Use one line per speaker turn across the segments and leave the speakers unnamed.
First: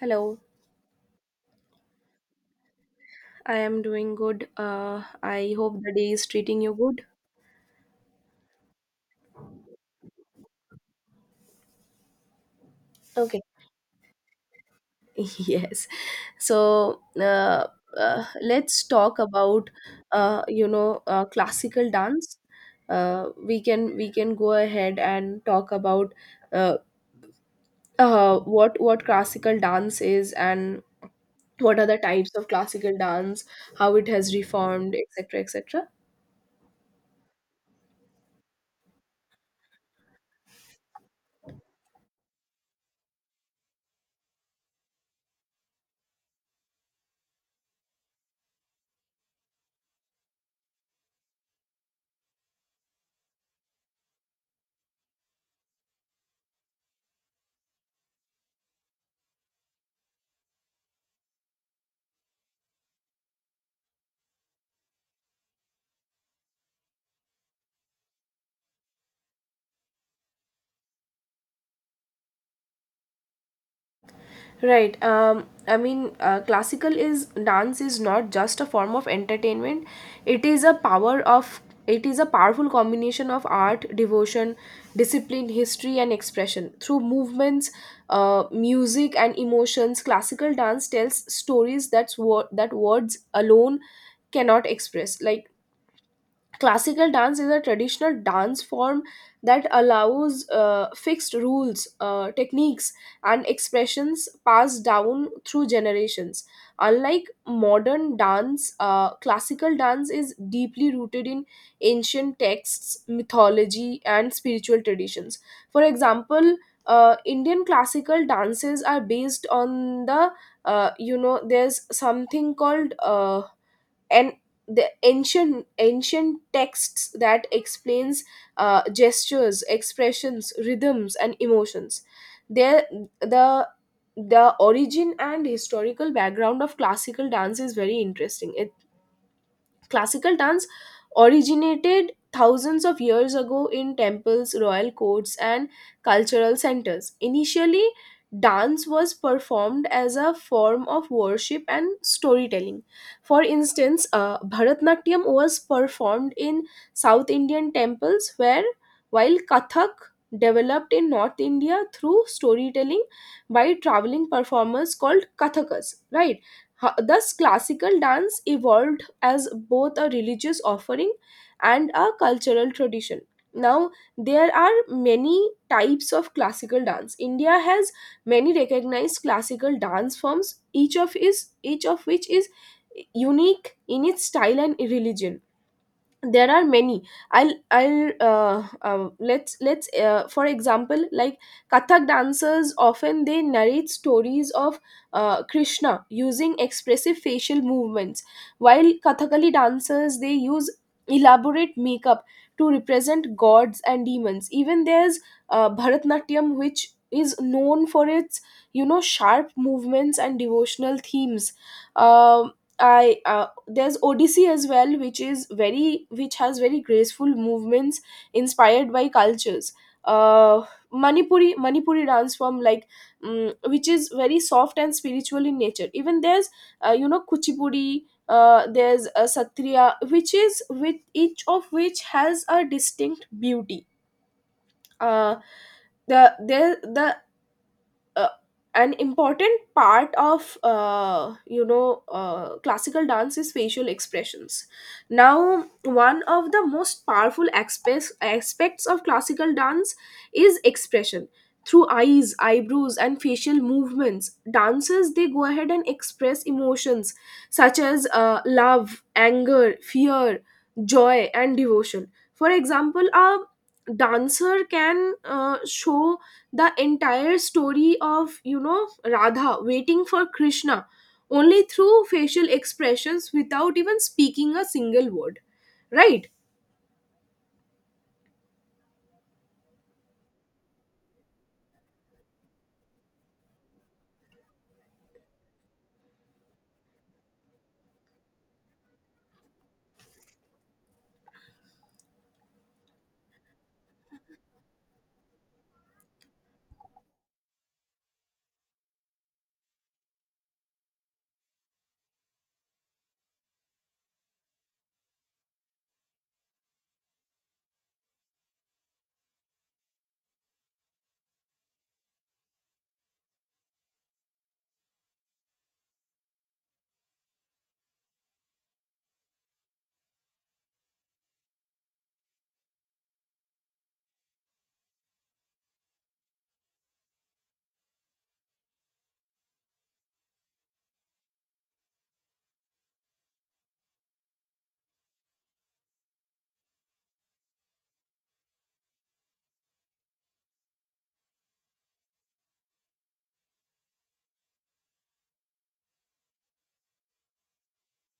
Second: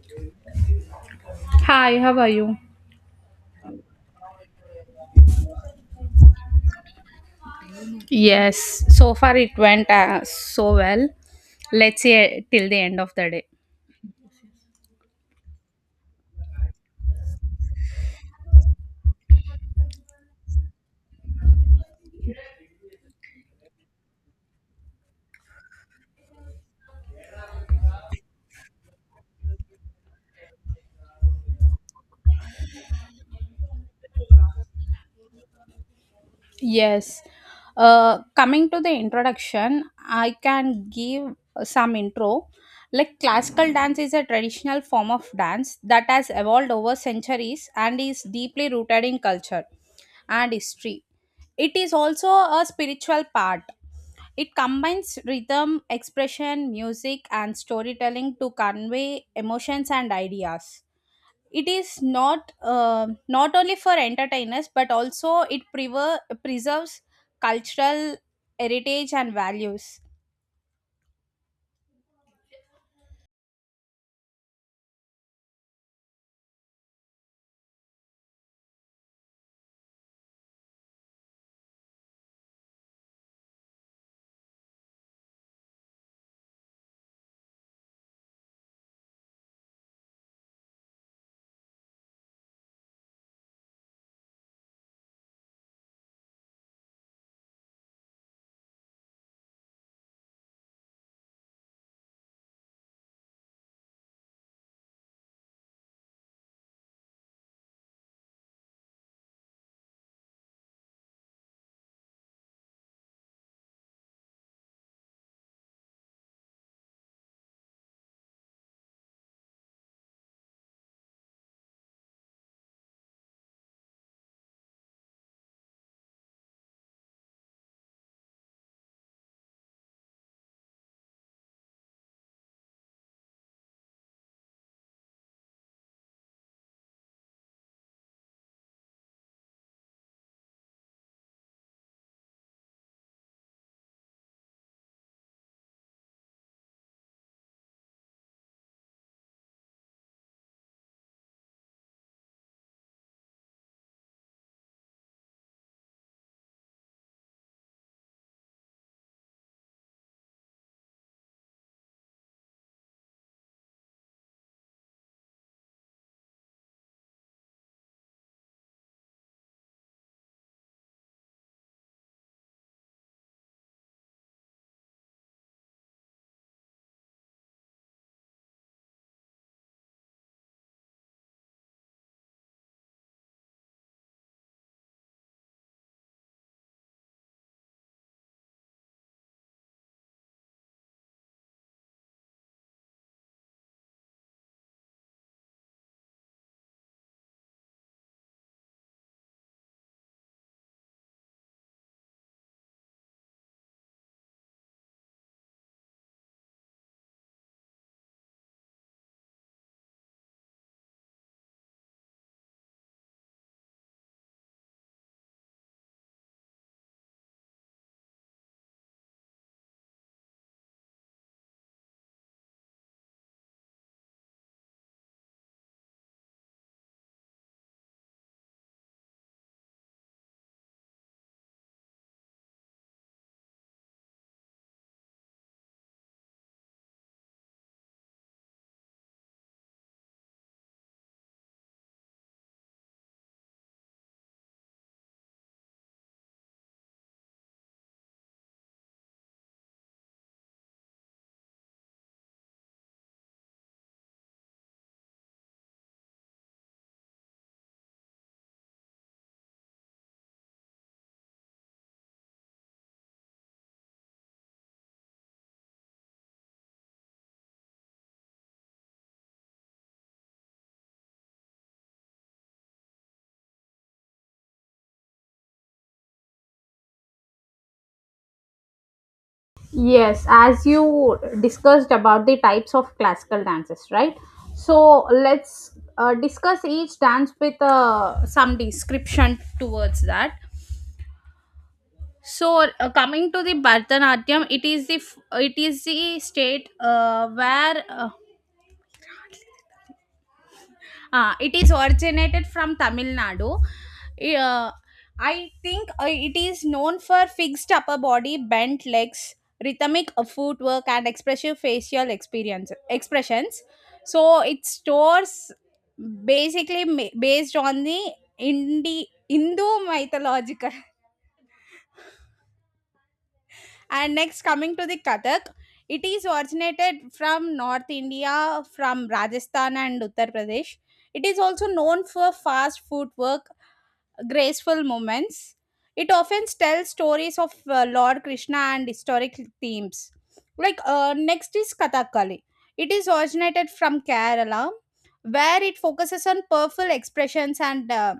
Hello,
Hi, how are you?
I am doing good. I hope the day is treating you good.
Yes, so far it went so well. Let's say till the end of the
Okay.
day.
Yes. So uh, let's talk about classical dance. We can go ahead and talk about uh, what classical dance is and what are the types of classical dance, how it has reformed, etc., etc.
Yes. Coming to the introduction, I can give some intro. Like classical dance is a traditional form of dance that has evolved over centuries and is deeply rooted in culture and history. It is also a spiritual part. It combines rhythm, expression, music, and storytelling to convey emotions and ideas. It is not only for entertainers, but also it preserves cultural heritage and values.
Right. I mean, classical is dance is not just a form of entertainment. It is a power of it is a powerful combination of art, devotion, discipline, history, and expression. Through movements, music, and emotions, classical dance tells stories that words alone cannot express. Like classical dance is a traditional dance form that allows fixed rules techniques and expressions passed down through generations. Unlike modern dance, classical dance is deeply rooted in ancient texts, mythology, and spiritual traditions. For example, Indian classical dances are based on the you know there's something called and the ancient texts that explains gestures, expressions, rhythms, and emotions. There the the origin and historical background of classical dance is very interesting. Classical dance originated thousands of years ago in temples, royal courts, and cultural centers. Initially, dance was performed as a form of worship and storytelling. For instance, Bharatnatyam was performed in South Indian temples, where while Kathak developed in North India through storytelling by traveling performers called Kathakas, right? Thus, classical dance evolved as both a religious offering and a cultural tradition. Now, there are many types of classical dance. India has many recognized classical dance forms, each of which is unique in its style and religion. There are many. I'll let's For example, like Kathak dancers often they narrate stories of Krishna using expressive facial movements, while Kathakali dancers they use elaborate makeup to represent gods and demons. Even there's Bharatnatyam, which is known for its, you know, sharp movements and devotional themes. Um, I There's Odyssey as well, which is very, which has very graceful movements inspired by cultures. uh manipuri dance form, like, which is very soft and spiritual in nature. Even there's, you know, Kuchipudi. There's a Satriya, which is with each of which has a distinct beauty. Uh the there the uh, an important part of, you know, classical dance is facial expressions. Now, one of the most powerful aspects of classical dance is expression through eyes, eyebrows, and facial movements. Dancers, they go ahead and express emotions such as, love, anger, fear, joy, and devotion. For example, a dancer can, show the entire story of, you know, Radha waiting for Krishna only through facial expressions without even speaking a single word, right?
Yes, as you discussed about the types of classical dances, right? So let's discuss each dance with some description towards that. So coming to the Bharatanatyam, it is it is the state where it is originated from Tamil Nadu. Uh, I think it is known for fixed upper body, bent legs, rhythmic footwork, and expressive facial experience expressions. So it stores basically based on the Hindu mythological. And next, coming to the Kathak, it is originated from North India, from Rajasthan and Uttar Pradesh. It is also known for fast footwork, graceful movements. It often tells stories of Lord Krishna and historic themes. Like next is Kathakali. It is originated from Kerala, where it focuses on powerful expressions and uh,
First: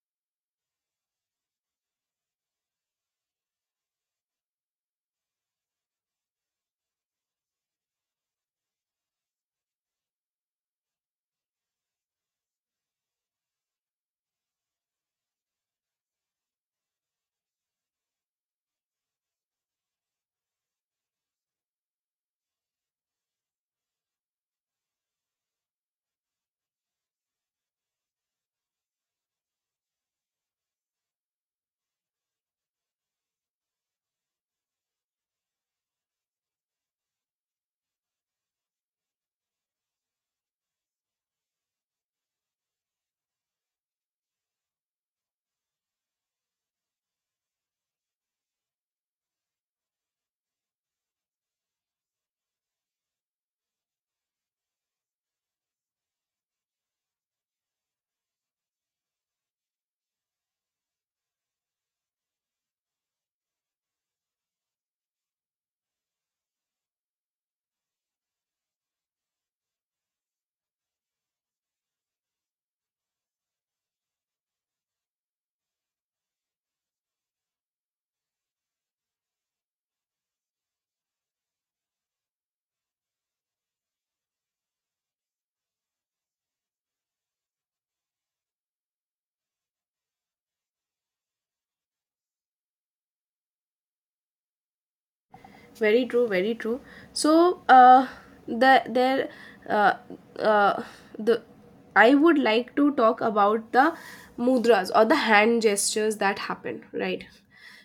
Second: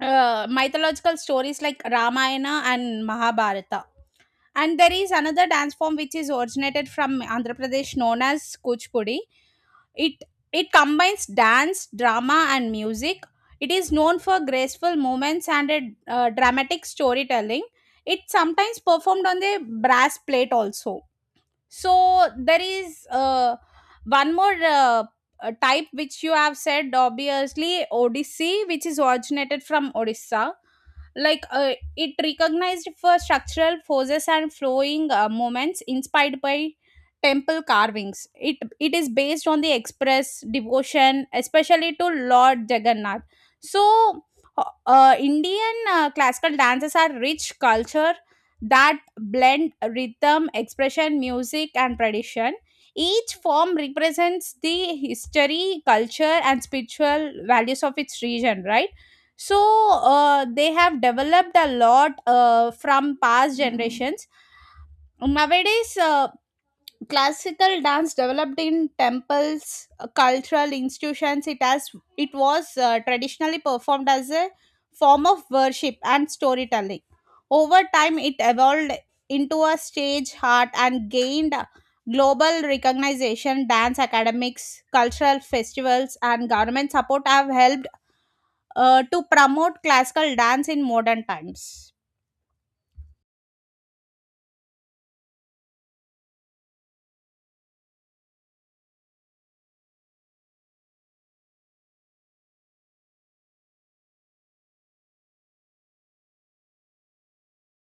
uh, mythological stories like Ramayana and Mahabharata. And there is another dance form which is originated from Andhra Pradesh, known as Kuchipudi. It it combines dance, drama, and music. It is known for graceful movements and a, dramatic storytelling. It sometimes performed on the brass plate also. So there is one more type which you have said, obviously Odissi, which is originated from Odisha. Like it recognized for structural forces and flowing moments inspired by temple carvings. It is based on the express devotion, especially to Lord Jagannath. So Indian classical dances are rich culture that blend rhythm, expression, music, and tradition. Each form represents the history, culture, and spiritual values of its region, right? So they have developed a lot from past generations. Nowadays, classical dance developed in temples, cultural institutions. It was traditionally performed as a form of worship and storytelling. Over time, it evolved into a stage art and gained global recognition. Dance academics, cultural festivals, and government support have helped to promote classical dance in modern times.
Very true, very true. So the there uh, uh the I would like to talk about the mudras or the hand gestures that happen, right?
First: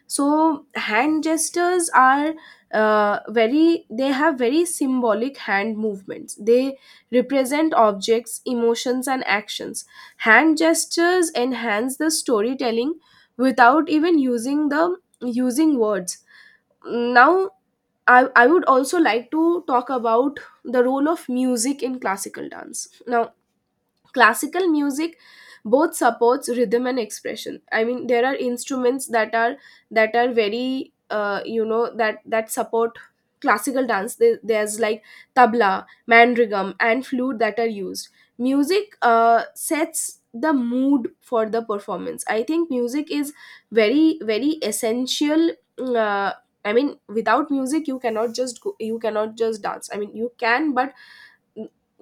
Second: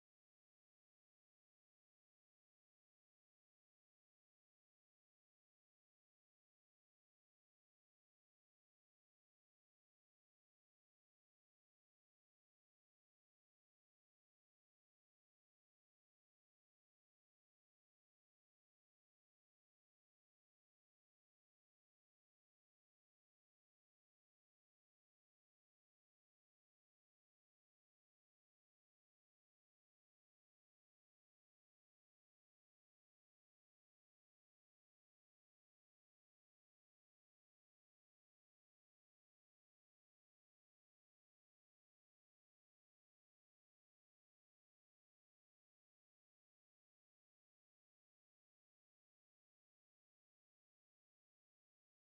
So hand gestures are, very, they have very symbolic hand movements. They represent objects, emotions, and actions. Hand gestures enhance the storytelling without even using words. Now, I would also like to talk about the role of music in classical dance. Now, classical music both supports rhythm and expression. I mean, there are instruments that are, very, you know, that support classical dance. There's like tabla, mandrigam, and flute that are used. Music, sets the mood for the performance. I think music is very, very essential. uh, I mean, without music you cannot just go, you cannot just dance. I mean, you can, but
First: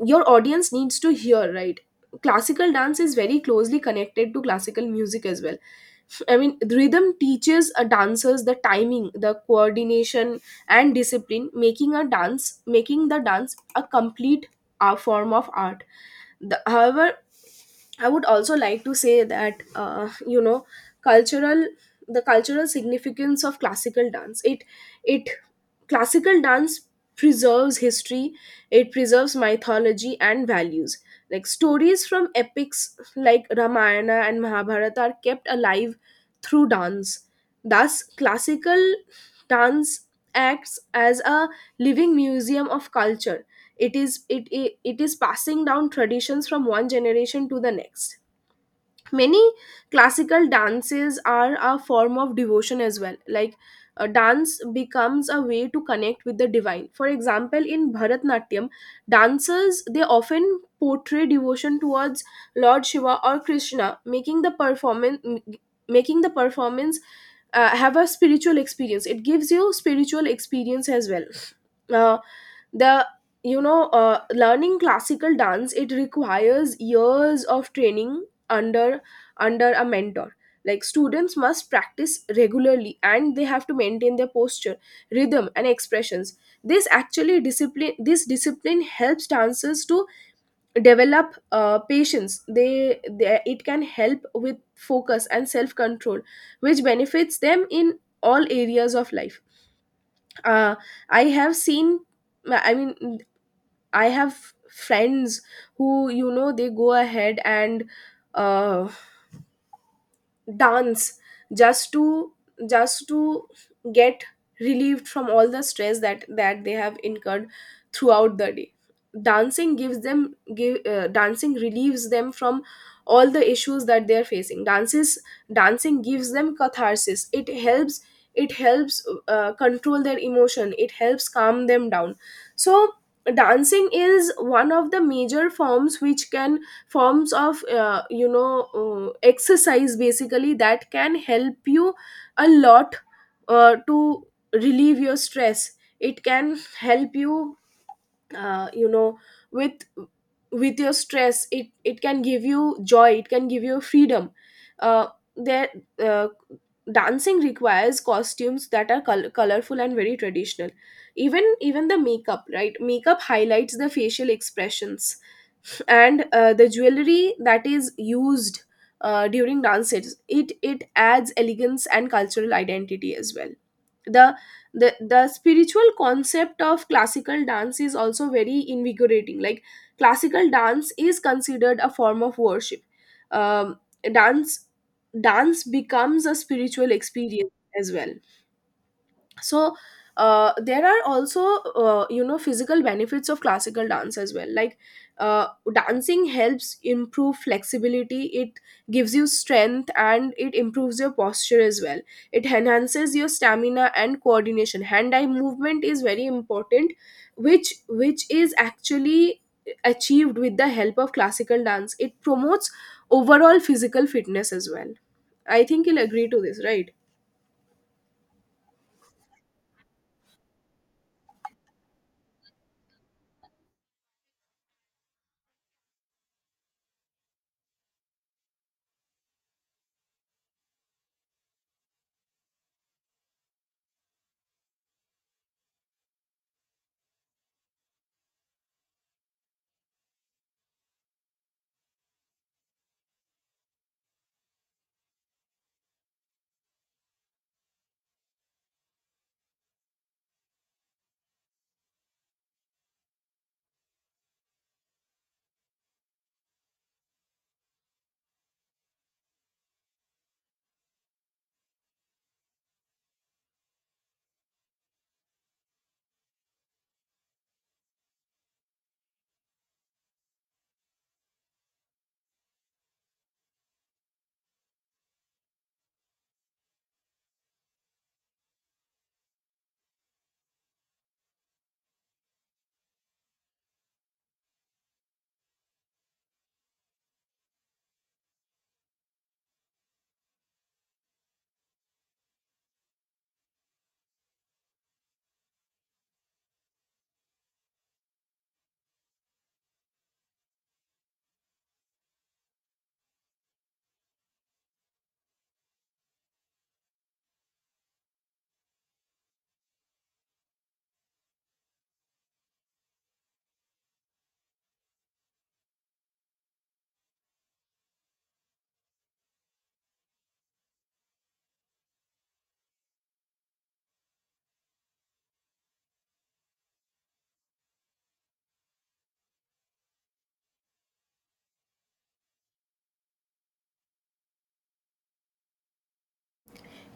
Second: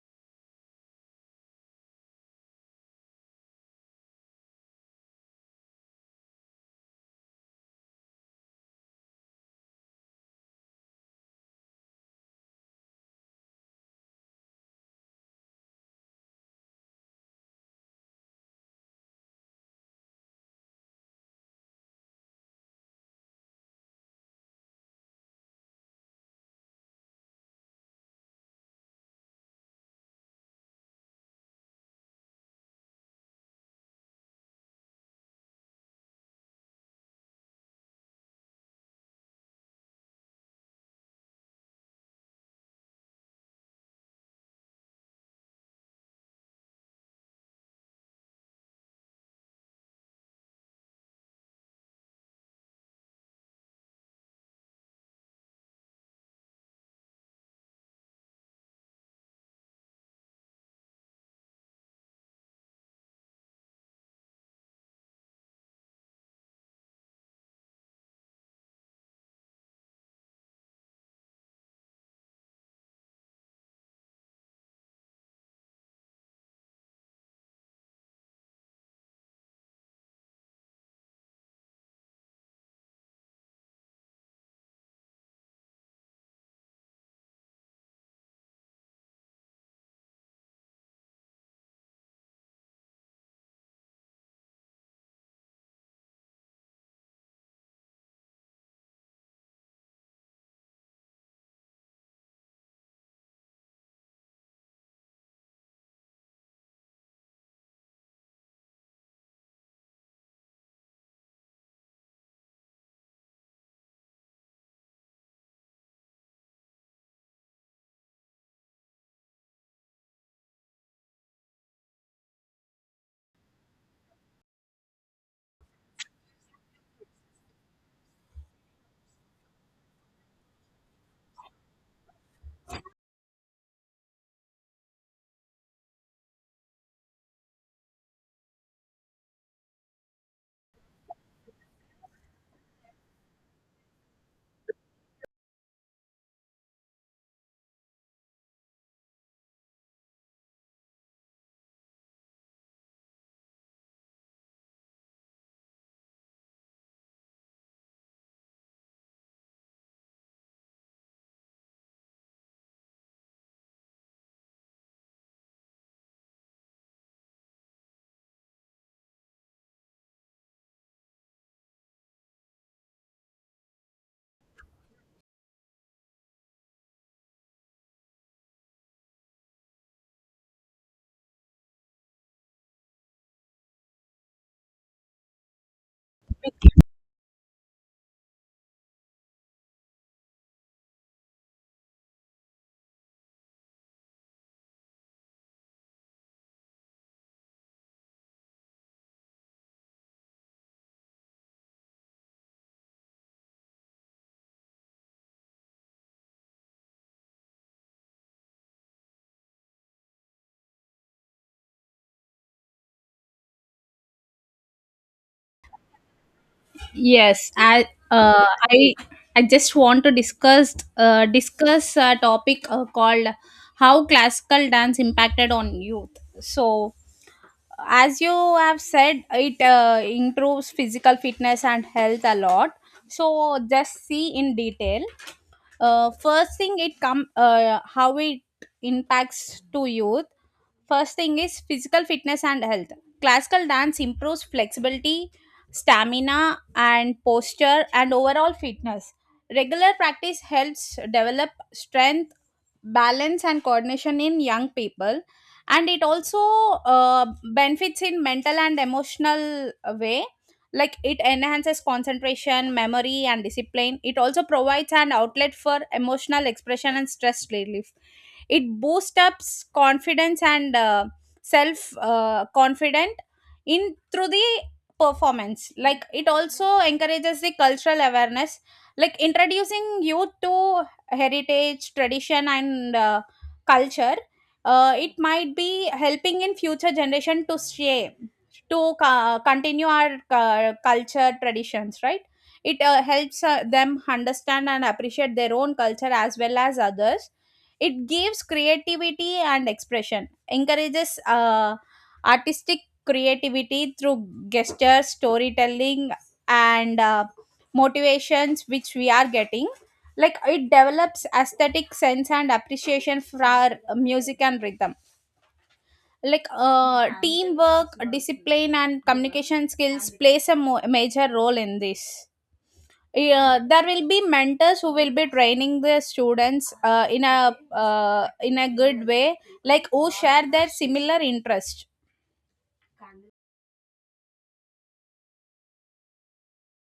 your audience needs to hear, right? Classical dance is very closely connected to classical music as well. I mean, the rhythm teaches a dancers the timing, the coordination, and discipline, making the dance a complete, form of art. However, I would also like to say that, you know, cultural cultural significance of classical dance, it classical dance preserves history. It preserves mythology and values. Like stories from epics like Ramayana and Mahabharata are kept alive through dance. Thus, classical dance acts as a living museum of culture. It is passing down traditions from one generation to the next. Many classical dances are a form of devotion as well. Like, dance becomes a way to connect with the divine. For example, in Bharatnatyam, dancers they often portray devotion towards Lord Shiva or Krishna, making the performance, have a spiritual experience. It gives you spiritual experience as well. Uh, the You know, learning classical dance, it requires years of training under a mentor. Like, students must practice regularly and they have to maintain their posture, rhythm, and expressions. This discipline helps dancers to develop, patience. They it can help with focus and self control, which benefits them in all areas of life. uh, I have seen, I mean, I have friends who, you know, they go ahead and, uh, dance just to, just to get relieved from all the stress that they have incurred throughout the day. Dancing relieves them from all the issues that they are facing. Dances Dancing gives them catharsis. It helps, control their emotion. It helps calm them down. So dancing is one of the major forms which can forms of, you know, exercise basically that can help you a lot, to relieve your stress. It can help you, you know, with, your stress. It can give you joy. It can give you freedom. Uh, there uh, Dancing requires costumes that are colorful and very traditional. Even the makeup, right? Makeup highlights the facial expressions. And, the jewelry that is used, during dances, it adds elegance and cultural identity as well. the the spiritual concept of classical dance is also very invigorating. Like, classical dance is considered a form of worship. um, dance Dance becomes a spiritual experience as well. So, there are also, you know, physical benefits of classical dance as well. Like, uh, dancing helps improve flexibility. It gives you strength and it improves your posture as well. It enhances your stamina and coordination. Hand eye movement is very important, which is actually achieved with the help of classical dance. It promotes overall physical fitness as well. I think you'll agree to this, right?
Yes, uh, I I just want to discuss a topic called how classical dance impacted on youth. So, as you have said, it improves physical fitness and health a lot. So, just see in detail. First thing it come how it impacts to youth. First thing is physical fitness and health. Classical dance improves flexibility, stamina, and posture, and overall fitness. Regular practice helps develop strength, balance, and coordination in young people. And it also uh, benefits in mental and emotional way. Like, it enhances concentration, memory, and discipline. It also provides an outlet for emotional expression and stress relief. It boosts up confidence and self confident in through the performance. Like, it also encourages the cultural awareness, like introducing youth to heritage, tradition, and culture. It might be helping in future generation to stay continue our culture traditions, right? It helps them understand and appreciate their own culture as well as others. It gives creativity and expression, encourages artistic creativity through gestures, storytelling, and motivations which we are getting. Like, it develops aesthetic sense and appreciation for our music and rhythm. Like teamwork, discipline, and communication skills plays a major role in this. Yeah, there will be mentors who will be training the students in a good way, like who share their similar interest.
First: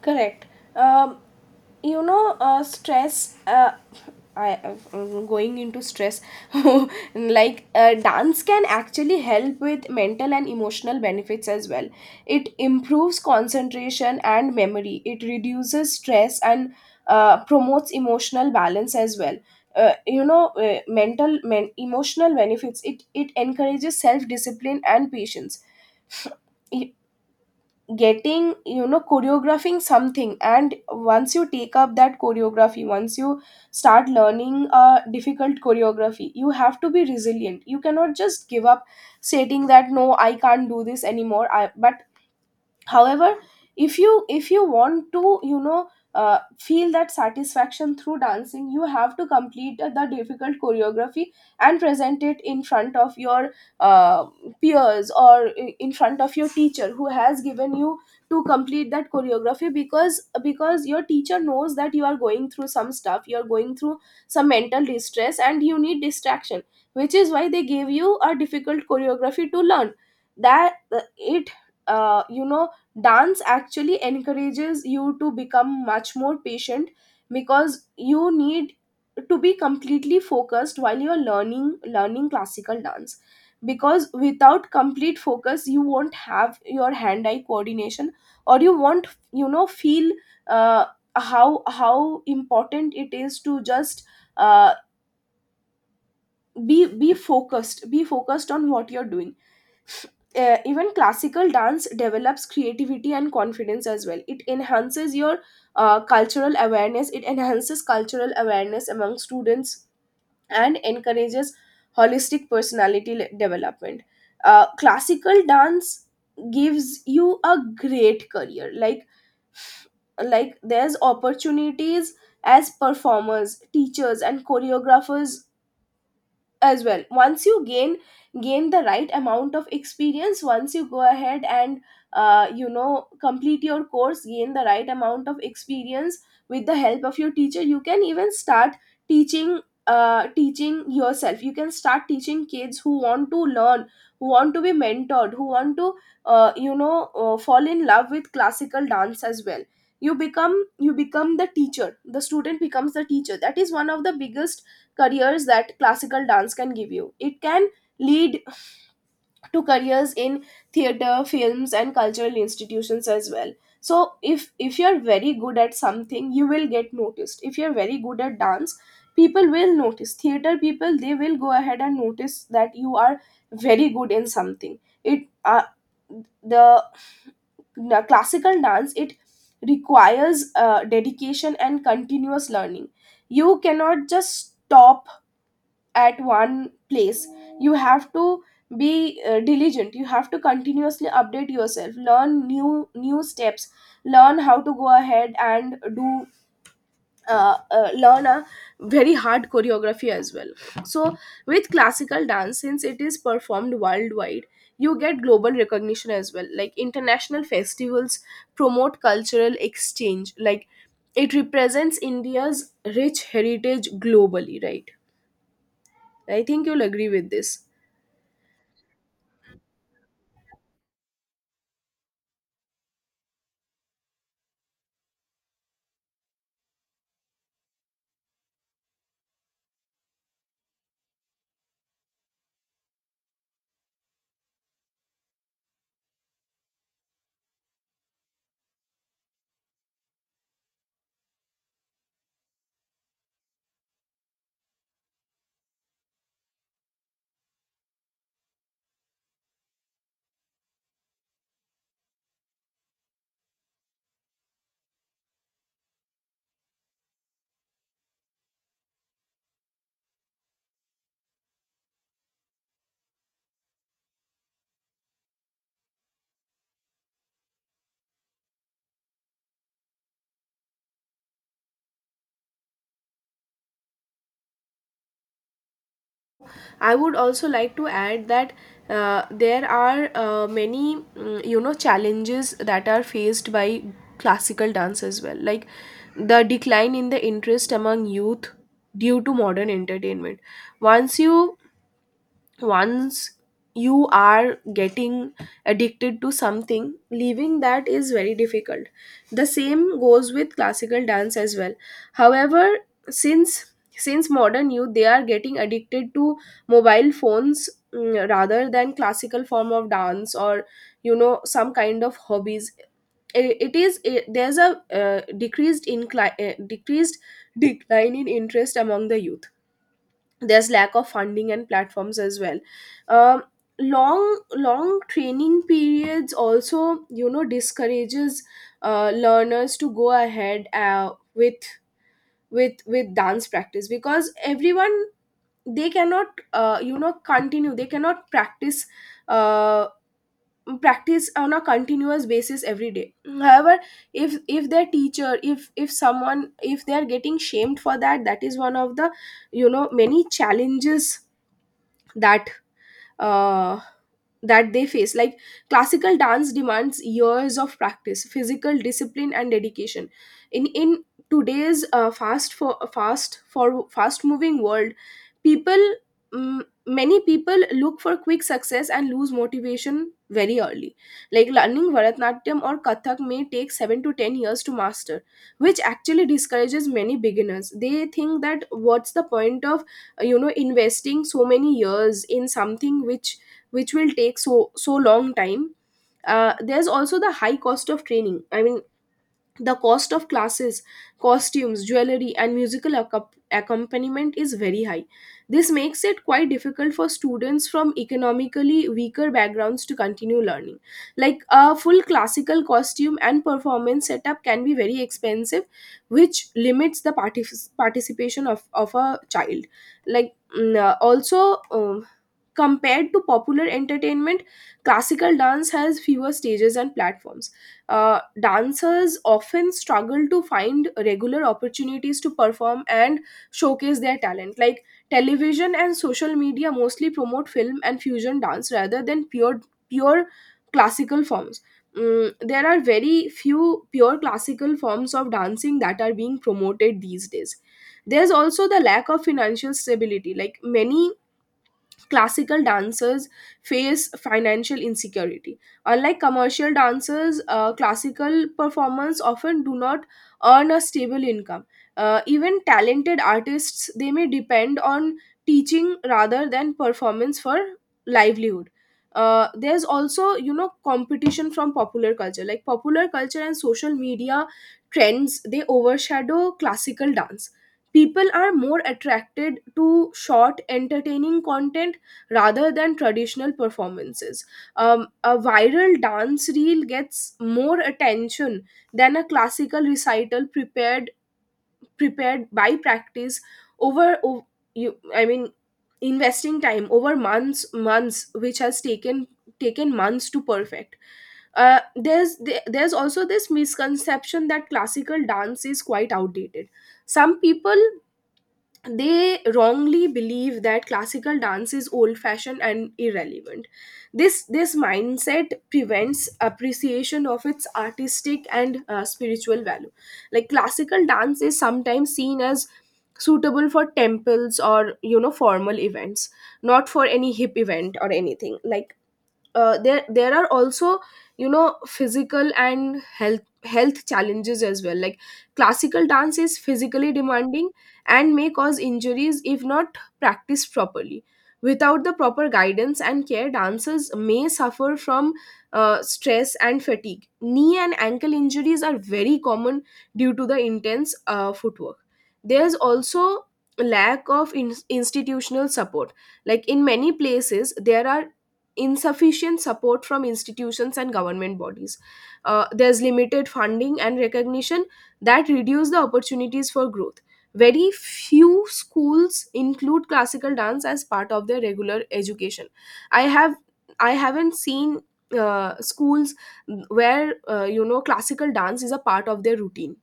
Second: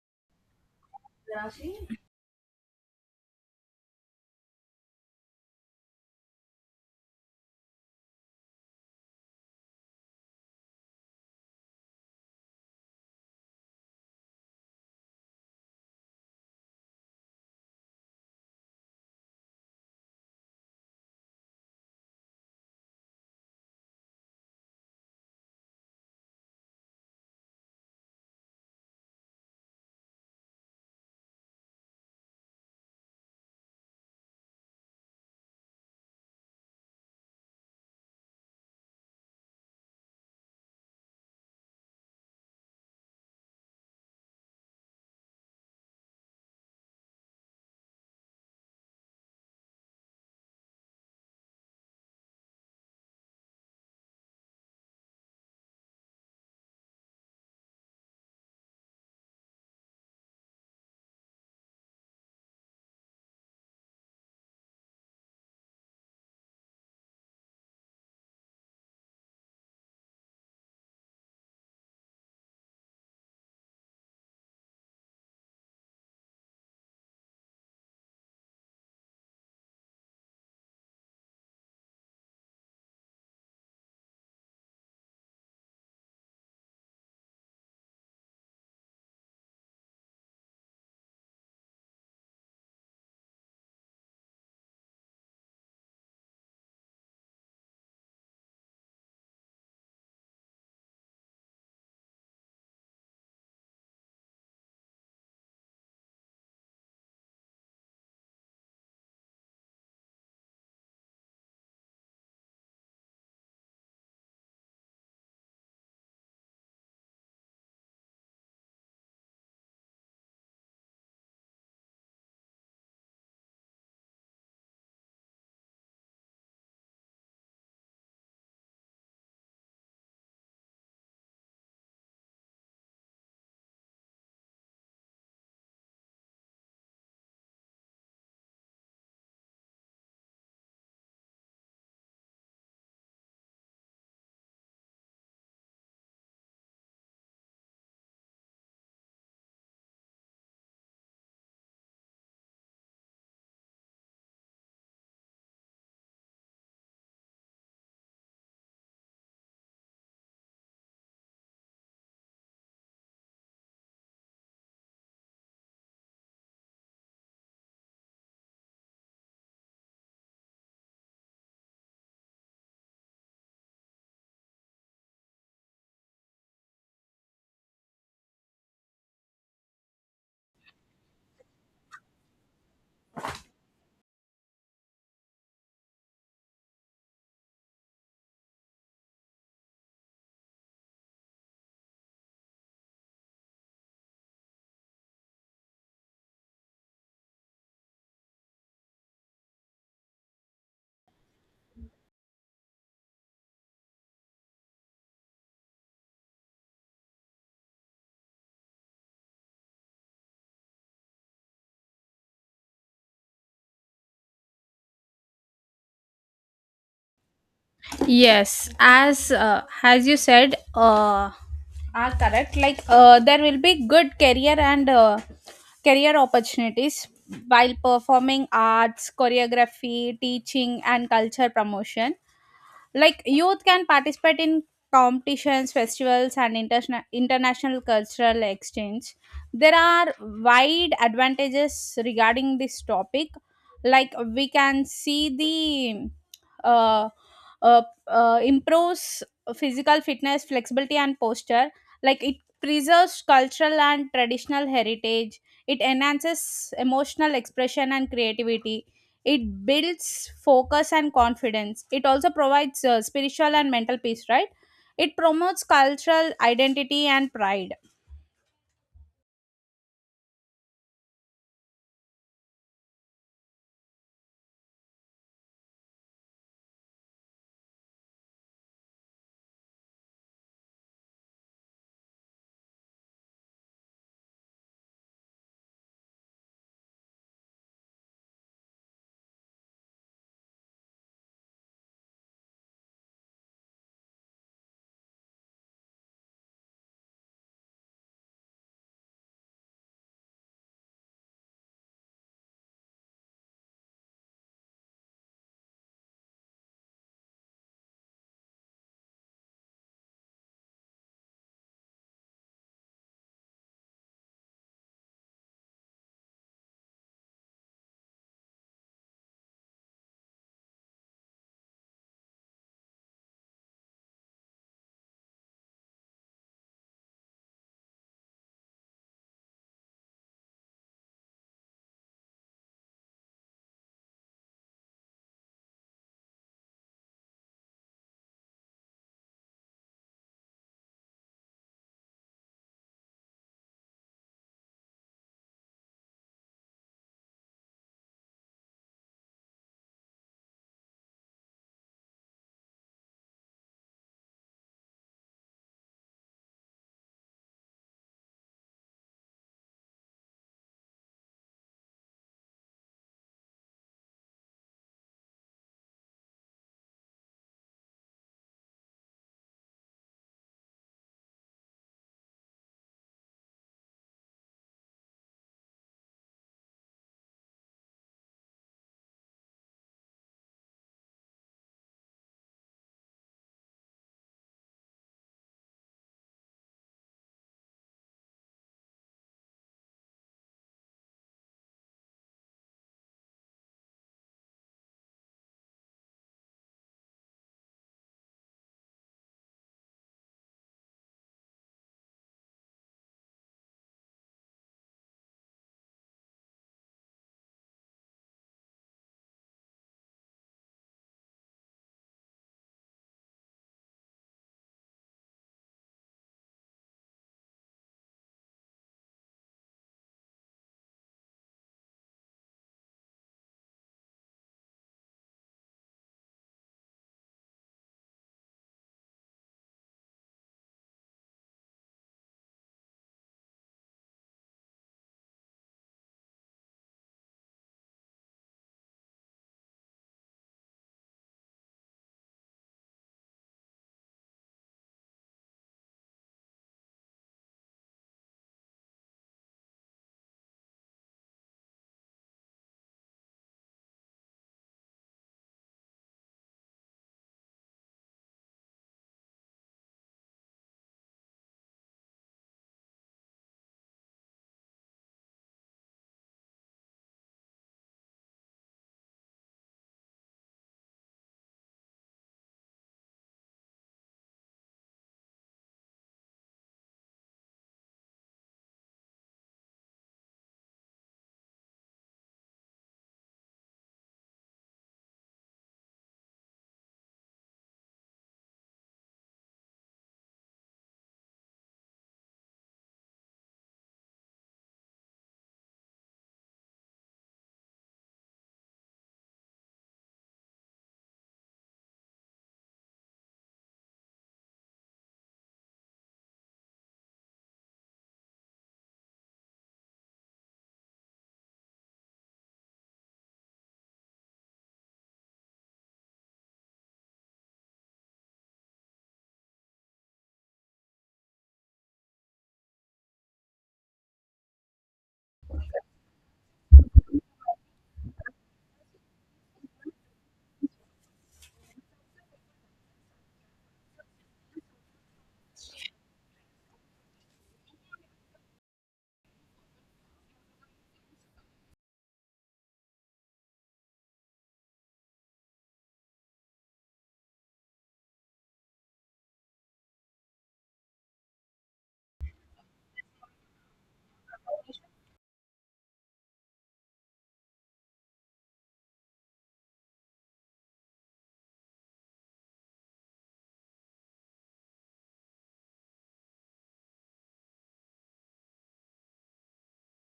Correct. Um, you know, stress. I'm going into stress. Like, dance can actually help with mental and emotional benefits as well. It improves concentration and memory. It reduces stress and, promotes emotional balance as well. You know, emotional benefits. It encourages self discipline and patience. Getting, you know, choreographing something, and once you take up that choreography, once you start learning a difficult choreography, you have to be resilient. You cannot just give up stating that no I can't do this anymore, but however, if you want to, you know, feel that satisfaction through dancing, you have to complete the difficult choreography and present it in front of your, uh, peers, or in front of your teacher who has given you to complete that choreography, because your teacher knows that you are going through some stuff, you are going through some mental distress and you need distraction, which is why they gave you a difficult choreography to learn. That it You know, dance actually encourages you to become much more patient because you need to be completely focused while you're learning classical dance, because without complete focus you won't have your hand eye coordination, or you won't, you know, feel, uh, how important it is to just, uh, be focused on what you're doing. Even classical dance develops creativity and confidence as well. It enhances your, cultural awareness. It enhances cultural awareness among students and encourages holistic personality development. Classical dance gives you a great career. Like, there's opportunities as performers, teachers, and choreographers as well. Once you gain the right amount of experience, once you go ahead and, you know, complete your course, gain the right amount of experience with the help of your teacher, you can even start teaching, yourself. You can start teaching kids who want to learn, who want to be mentored, who want to, you know, fall in love with classical dance as well. You become the teacher. The student becomes the teacher. That is one of the biggest careers that classical dance can give you. It can lead to careers in theater, films, and cultural institutions as well. So if you're very good at something, you will get noticed. If you're very good at dance, people will notice. Theater people they will go ahead and notice that you are very good in something. It uh, the Classical dance it requires dedication and continuous learning. You cannot just stop at one place. You have to be diligent. You have to continuously update yourself, learn new steps, learn how to go ahead and do learn a very hard choreography as well. So with classical dance, since it is performed worldwide, you get global recognition as well. Like international festivals promote cultural exchange. Like it represents India's rich heritage globally, right? I think you'll agree with this.
Yes, as you said, are correct. Like there will be good career and career opportunities while performing arts, choreography, teaching, and culture promotion. Like, youth can participate in competitions, festivals, and international cultural exchange. There are wide advantages regarding this topic. Like, we can see the uh, uh, improves physical fitness, flexibility, and posture. Like, it preserves cultural and traditional heritage. It enhances emotional expression and creativity. It builds focus and confidence. It also provides spiritual and mental peace, right? It promotes cultural identity and pride.
I would also like to add that there are many, you know, challenges that are faced by classical dance as well, like the decline in the interest among youth due to modern entertainment. Once you once you are getting addicted to something, leaving that is very difficult. The same goes with classical dance as well. However, since since modern youth, they are getting addicted to mobile phones, rather than classical form of dance or you know some kind of hobbies. There's a decreased incline decreased decline in interest among the youth. There's lack of funding and platforms as well. um, long training periods also you know discourages learners to go ahead with with dance practice, because everyone, they cannot you know continue. They cannot practice uh, practice on a continuous basis every day. However, if their teacher, if someone, if they are getting shamed for that, that is one of the you know many challenges that uh, that they face. Like classical dance demands years of practice, physical discipline, and dedication. In today's fast moving world, people, many people look for quick success and lose motivation very early. Like learning bharatnatyam or kathak may take 7 to 10 years to master, which actually discourages many beginners. They think that what's the point of you know investing so many years in something which will take so long time. There's also the high cost of training. I mean, the cost of classes, costumes, jewelry, and accompaniment is very high. This makes it quite difficult for students from economically weaker backgrounds to continue learning. Like a full classical costume and performance setup can be very expensive, which limits the participation of a child. Like also, compared to popular entertainment, classical dance has fewer stages and platforms. Dancers often struggle to find regular opportunities to perform and showcase their talent. Like television and social media mostly promote film and fusion dance rather than pure classical forms. There are very few pure classical forms of dancing that are being promoted these days. There's also the lack of financial stability. Like many classical dancers face financial insecurity. Unlike commercial dancers, classical performers often do not earn a stable income. Even talented artists, they may depend on teaching rather than performance for livelihood. There's also you know competition from popular culture. Like popular culture and social media trends, they overshadow classical dance. People are more attracted to short entertaining content rather than traditional performances. A viral dance reel gets more attention than a classical recital prepared by practice over o- you I mean investing time over months, which has taken taken months to perfect. There's also this misconception that classical dance is quite outdated. Some people, they wrongly believe that classical dance is old fashioned and irrelevant. This mindset prevents appreciation of its artistic and spiritual value. Like classical dance is sometimes seen as suitable for temples or you know formal events, not for any hip event or anything. Like there are also you know physical and health challenges as well. Like classical dance is physically demanding and may cause injuries if not practiced properly. Without the proper guidance and care, dancers may suffer from stress and fatigue. Knee and ankle injuries are very common due to the intense footwork. There's also lack of institutional support. Like in many places, there are insufficient support from institutions and government bodies. There's limited funding and recognition that reduce the opportunities for growth. Very few schools include classical dance as part of their regular education. I have I haven't seen schools where you know classical dance is a part of their routine.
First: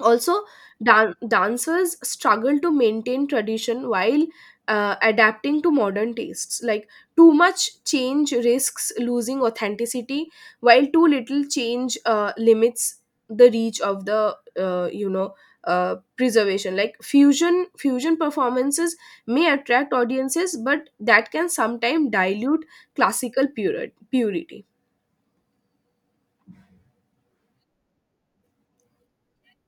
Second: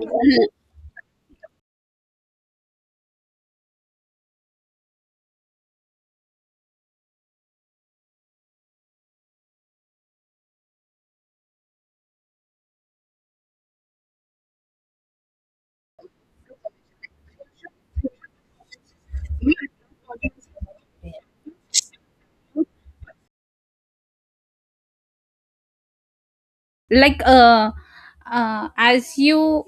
Also dancers struggle to maintain tradition while adapting to modern tastes. Like too much change risks losing authenticity, while too little change limits the reach of the preservation. Like fusion performances may attract audiences, but that can sometimes dilute classical purity.
Like as you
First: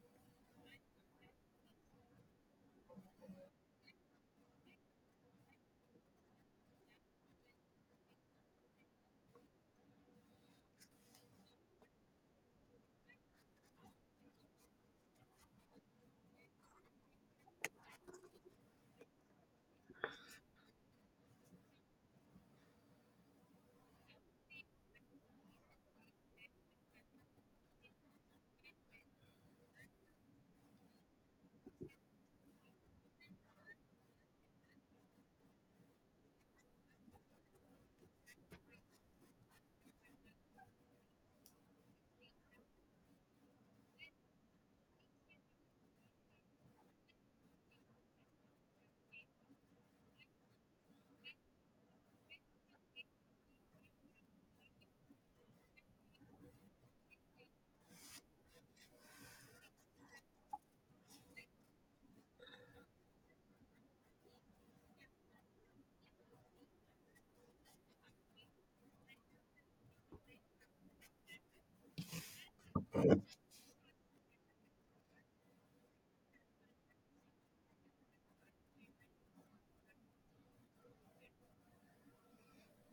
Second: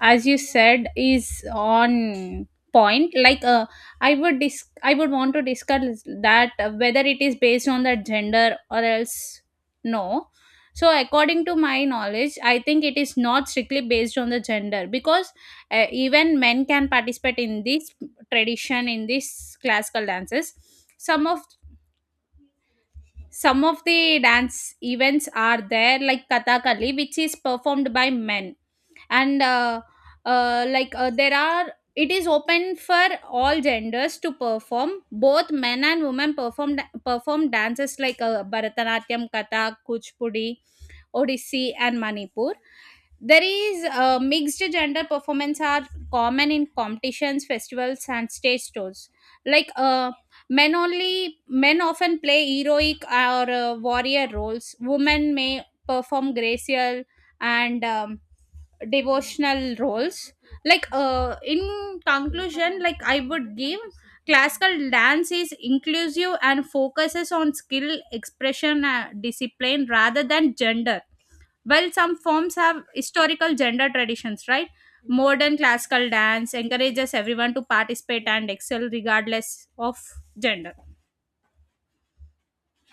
said is on point. Like I would I would want to discuss that whether it is based on the gender or else no. So, according to my knowledge, I think it is not strictly based on the gender, because even men can participate in this tradition, in these classical dances. Some of some of the dance events are there, like Kathakali, which is performed by men, and there are. It is open for all genders to perform. Both men and women perform dances like Bharatanatyam, Kathak, Kuchipudi, Odissi, and Manipur. There is mixed gender performance are common in competitions, festivals, and stage shows. Like men only, men often play heroic or warrior roles. Women may perform gracial and devotional roles. Like in conclusion, like I would give classical dance is inclusive and focuses on skill, expression, discipline rather than gender. While some forms have historical gender traditions, right? Modern classical dance encourages everyone to participate and excel regardless of gender.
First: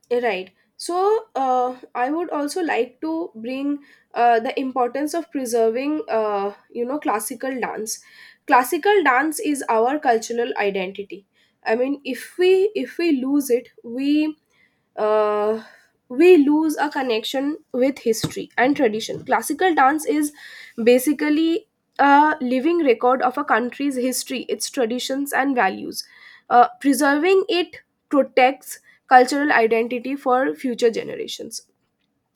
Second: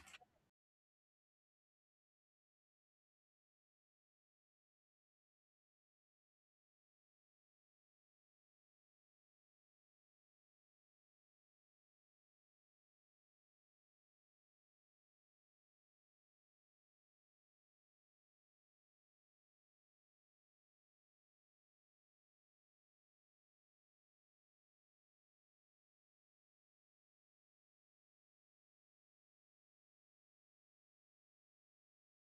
Right. So, I would also like to bring the importance of preserving, you know, classical dance. Classical dance is our cultural identity. I mean, if we lose it, we uh, we lose a connection with history and tradition. Classical dance is basically a living record of a country's history, its traditions, and values. Preserving it protects cultural identity for future generations.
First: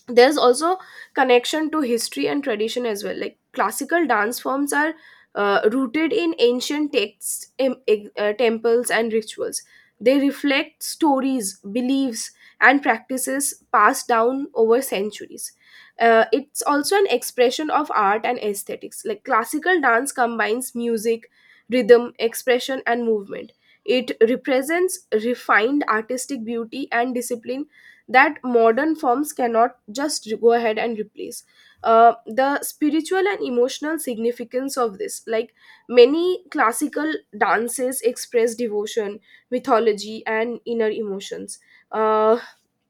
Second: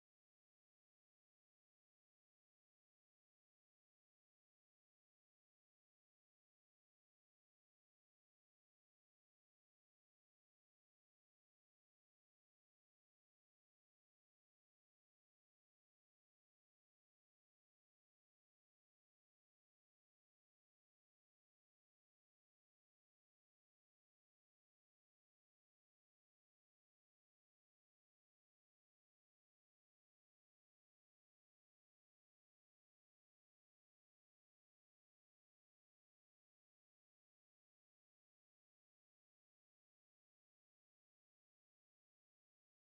There's also connection to history and tradition as well. Like classical dance forms are rooted in ancient texts, temples, and rituals. They reflect stories, beliefs, and practices passed down over centuries. It's also an expression of art and aesthetics. Like classical dance combines music, rhythm, expression, and movement. It represents refined artistic beauty and discipline that modern forms cannot just go ahead and replace. The spiritual and emotional significance of this, like many classical dances, express devotion, mythology, and inner emotions. Uh,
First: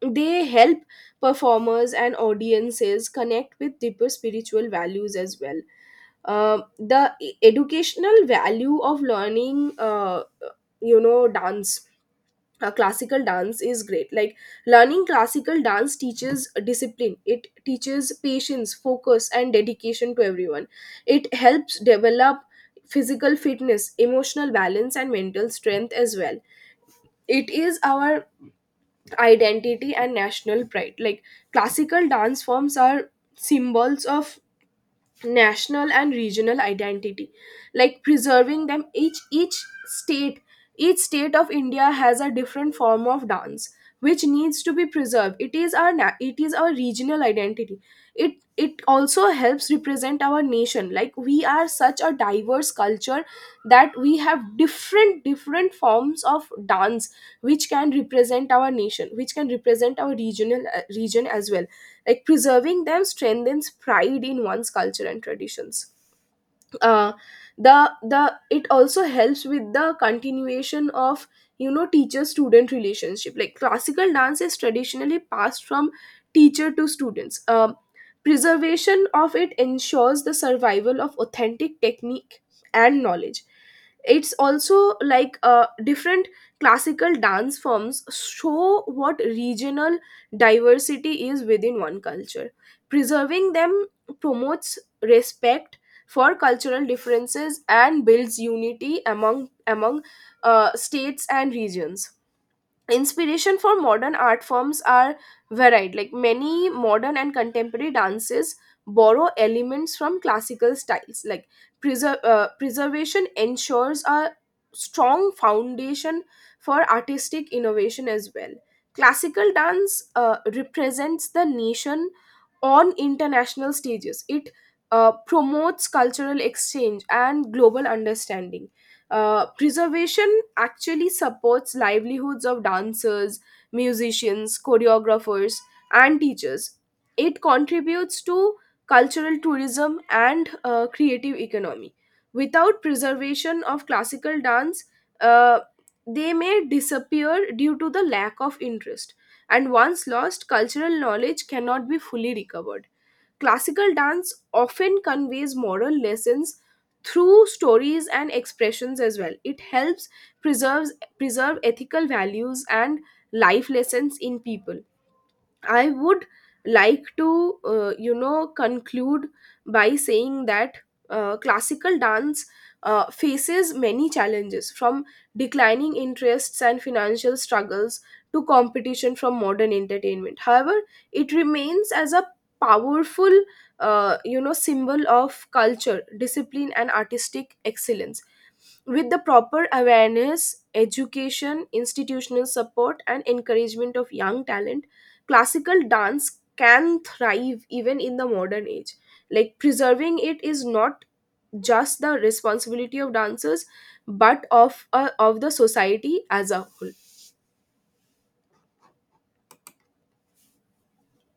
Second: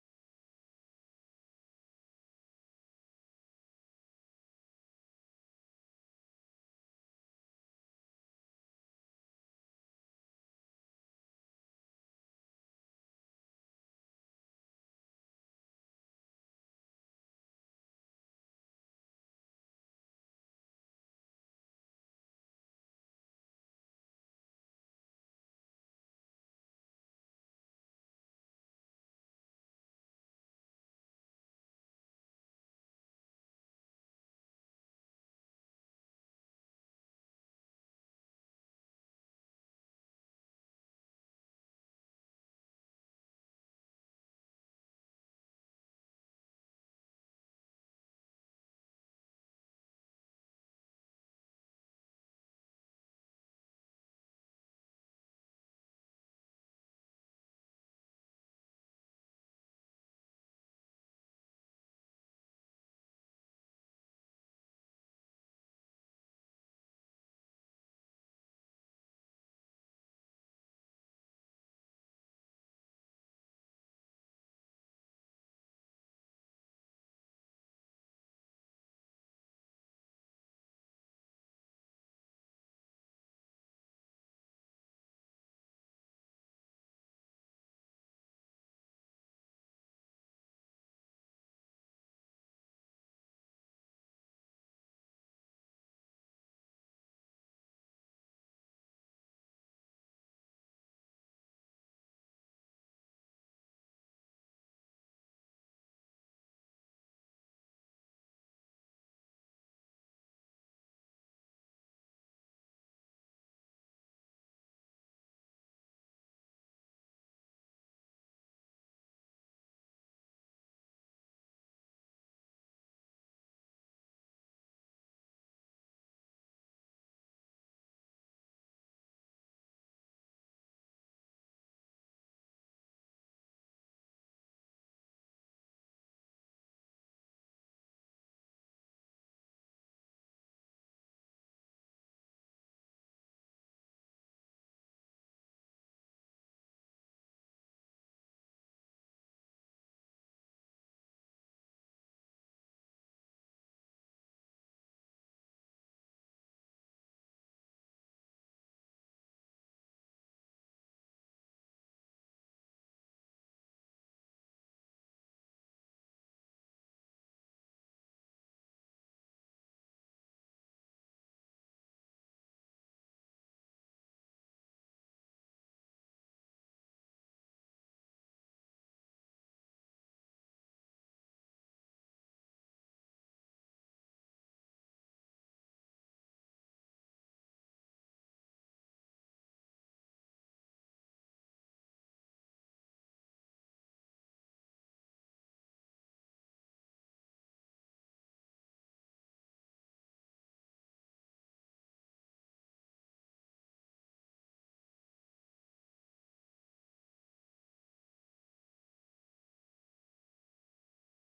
they help performers and audiences connect with deeper spiritual values as well. Educational value of learning, you know, dance, classical dance is great. Like learning classical dance teaches discipline. It teaches patience, focus, and dedication to everyone. It helps develop physical fitness, emotional balance, and mental strength as well. It is our identity and national pride. Like classical dance forms are symbols of national and regional identity. Like preserving them, each state, each state of India has a different form of dance which needs to be preserved. It is our it is our regional identity. It also helps represent our nation. Like we are such a diverse culture that we have different forms of dance which can represent our nation, which can represent our regional region as well. Like preserving them strengthens pride in one's culture and traditions. Uh, the the it also helps with the continuation of you know teacher student relationship. Like classical dance is traditionally passed from teacher to students. Preservation of it ensures the survival of authentic technique and knowledge. It's also like different classical dance forms show what regional diversity is within one culture. Preserving them promotes respect for cultural differences and builds unity among states and regions. Inspiration for modern art forms are varied. Like many modern and contemporary dances borrow elements from classical styles. Like preservation ensures a strong foundation for artistic innovation as well. Classical dance represents the nation on international stages. It promotes cultural exchange and global understanding. Preservation actually supports livelihoods of dancers, musicians, choreographers, and teachers. It contributes to cultural tourism and creative economy. Without preservation of classical dance, uh, they may disappear due to the lack of interest. And once lost, cultural knowledge cannot be fully recovered. Classical dance often conveys moral lessons through stories and expressions as well. It helps preserves preserve ethical values and life lessons in people. I would like to, you know, conclude by saying that classical dance faces many challenges, from declining interests and financial struggles to competition from modern entertainment. However, it remains as a powerful, you know, symbol of culture, discipline, and artistic excellence. With the proper awareness, education, institutional support, and encouragement of young talent, classical dance can thrive even in the modern age. Like preserving it is not just the responsibility of dancers, but of the society as a whole.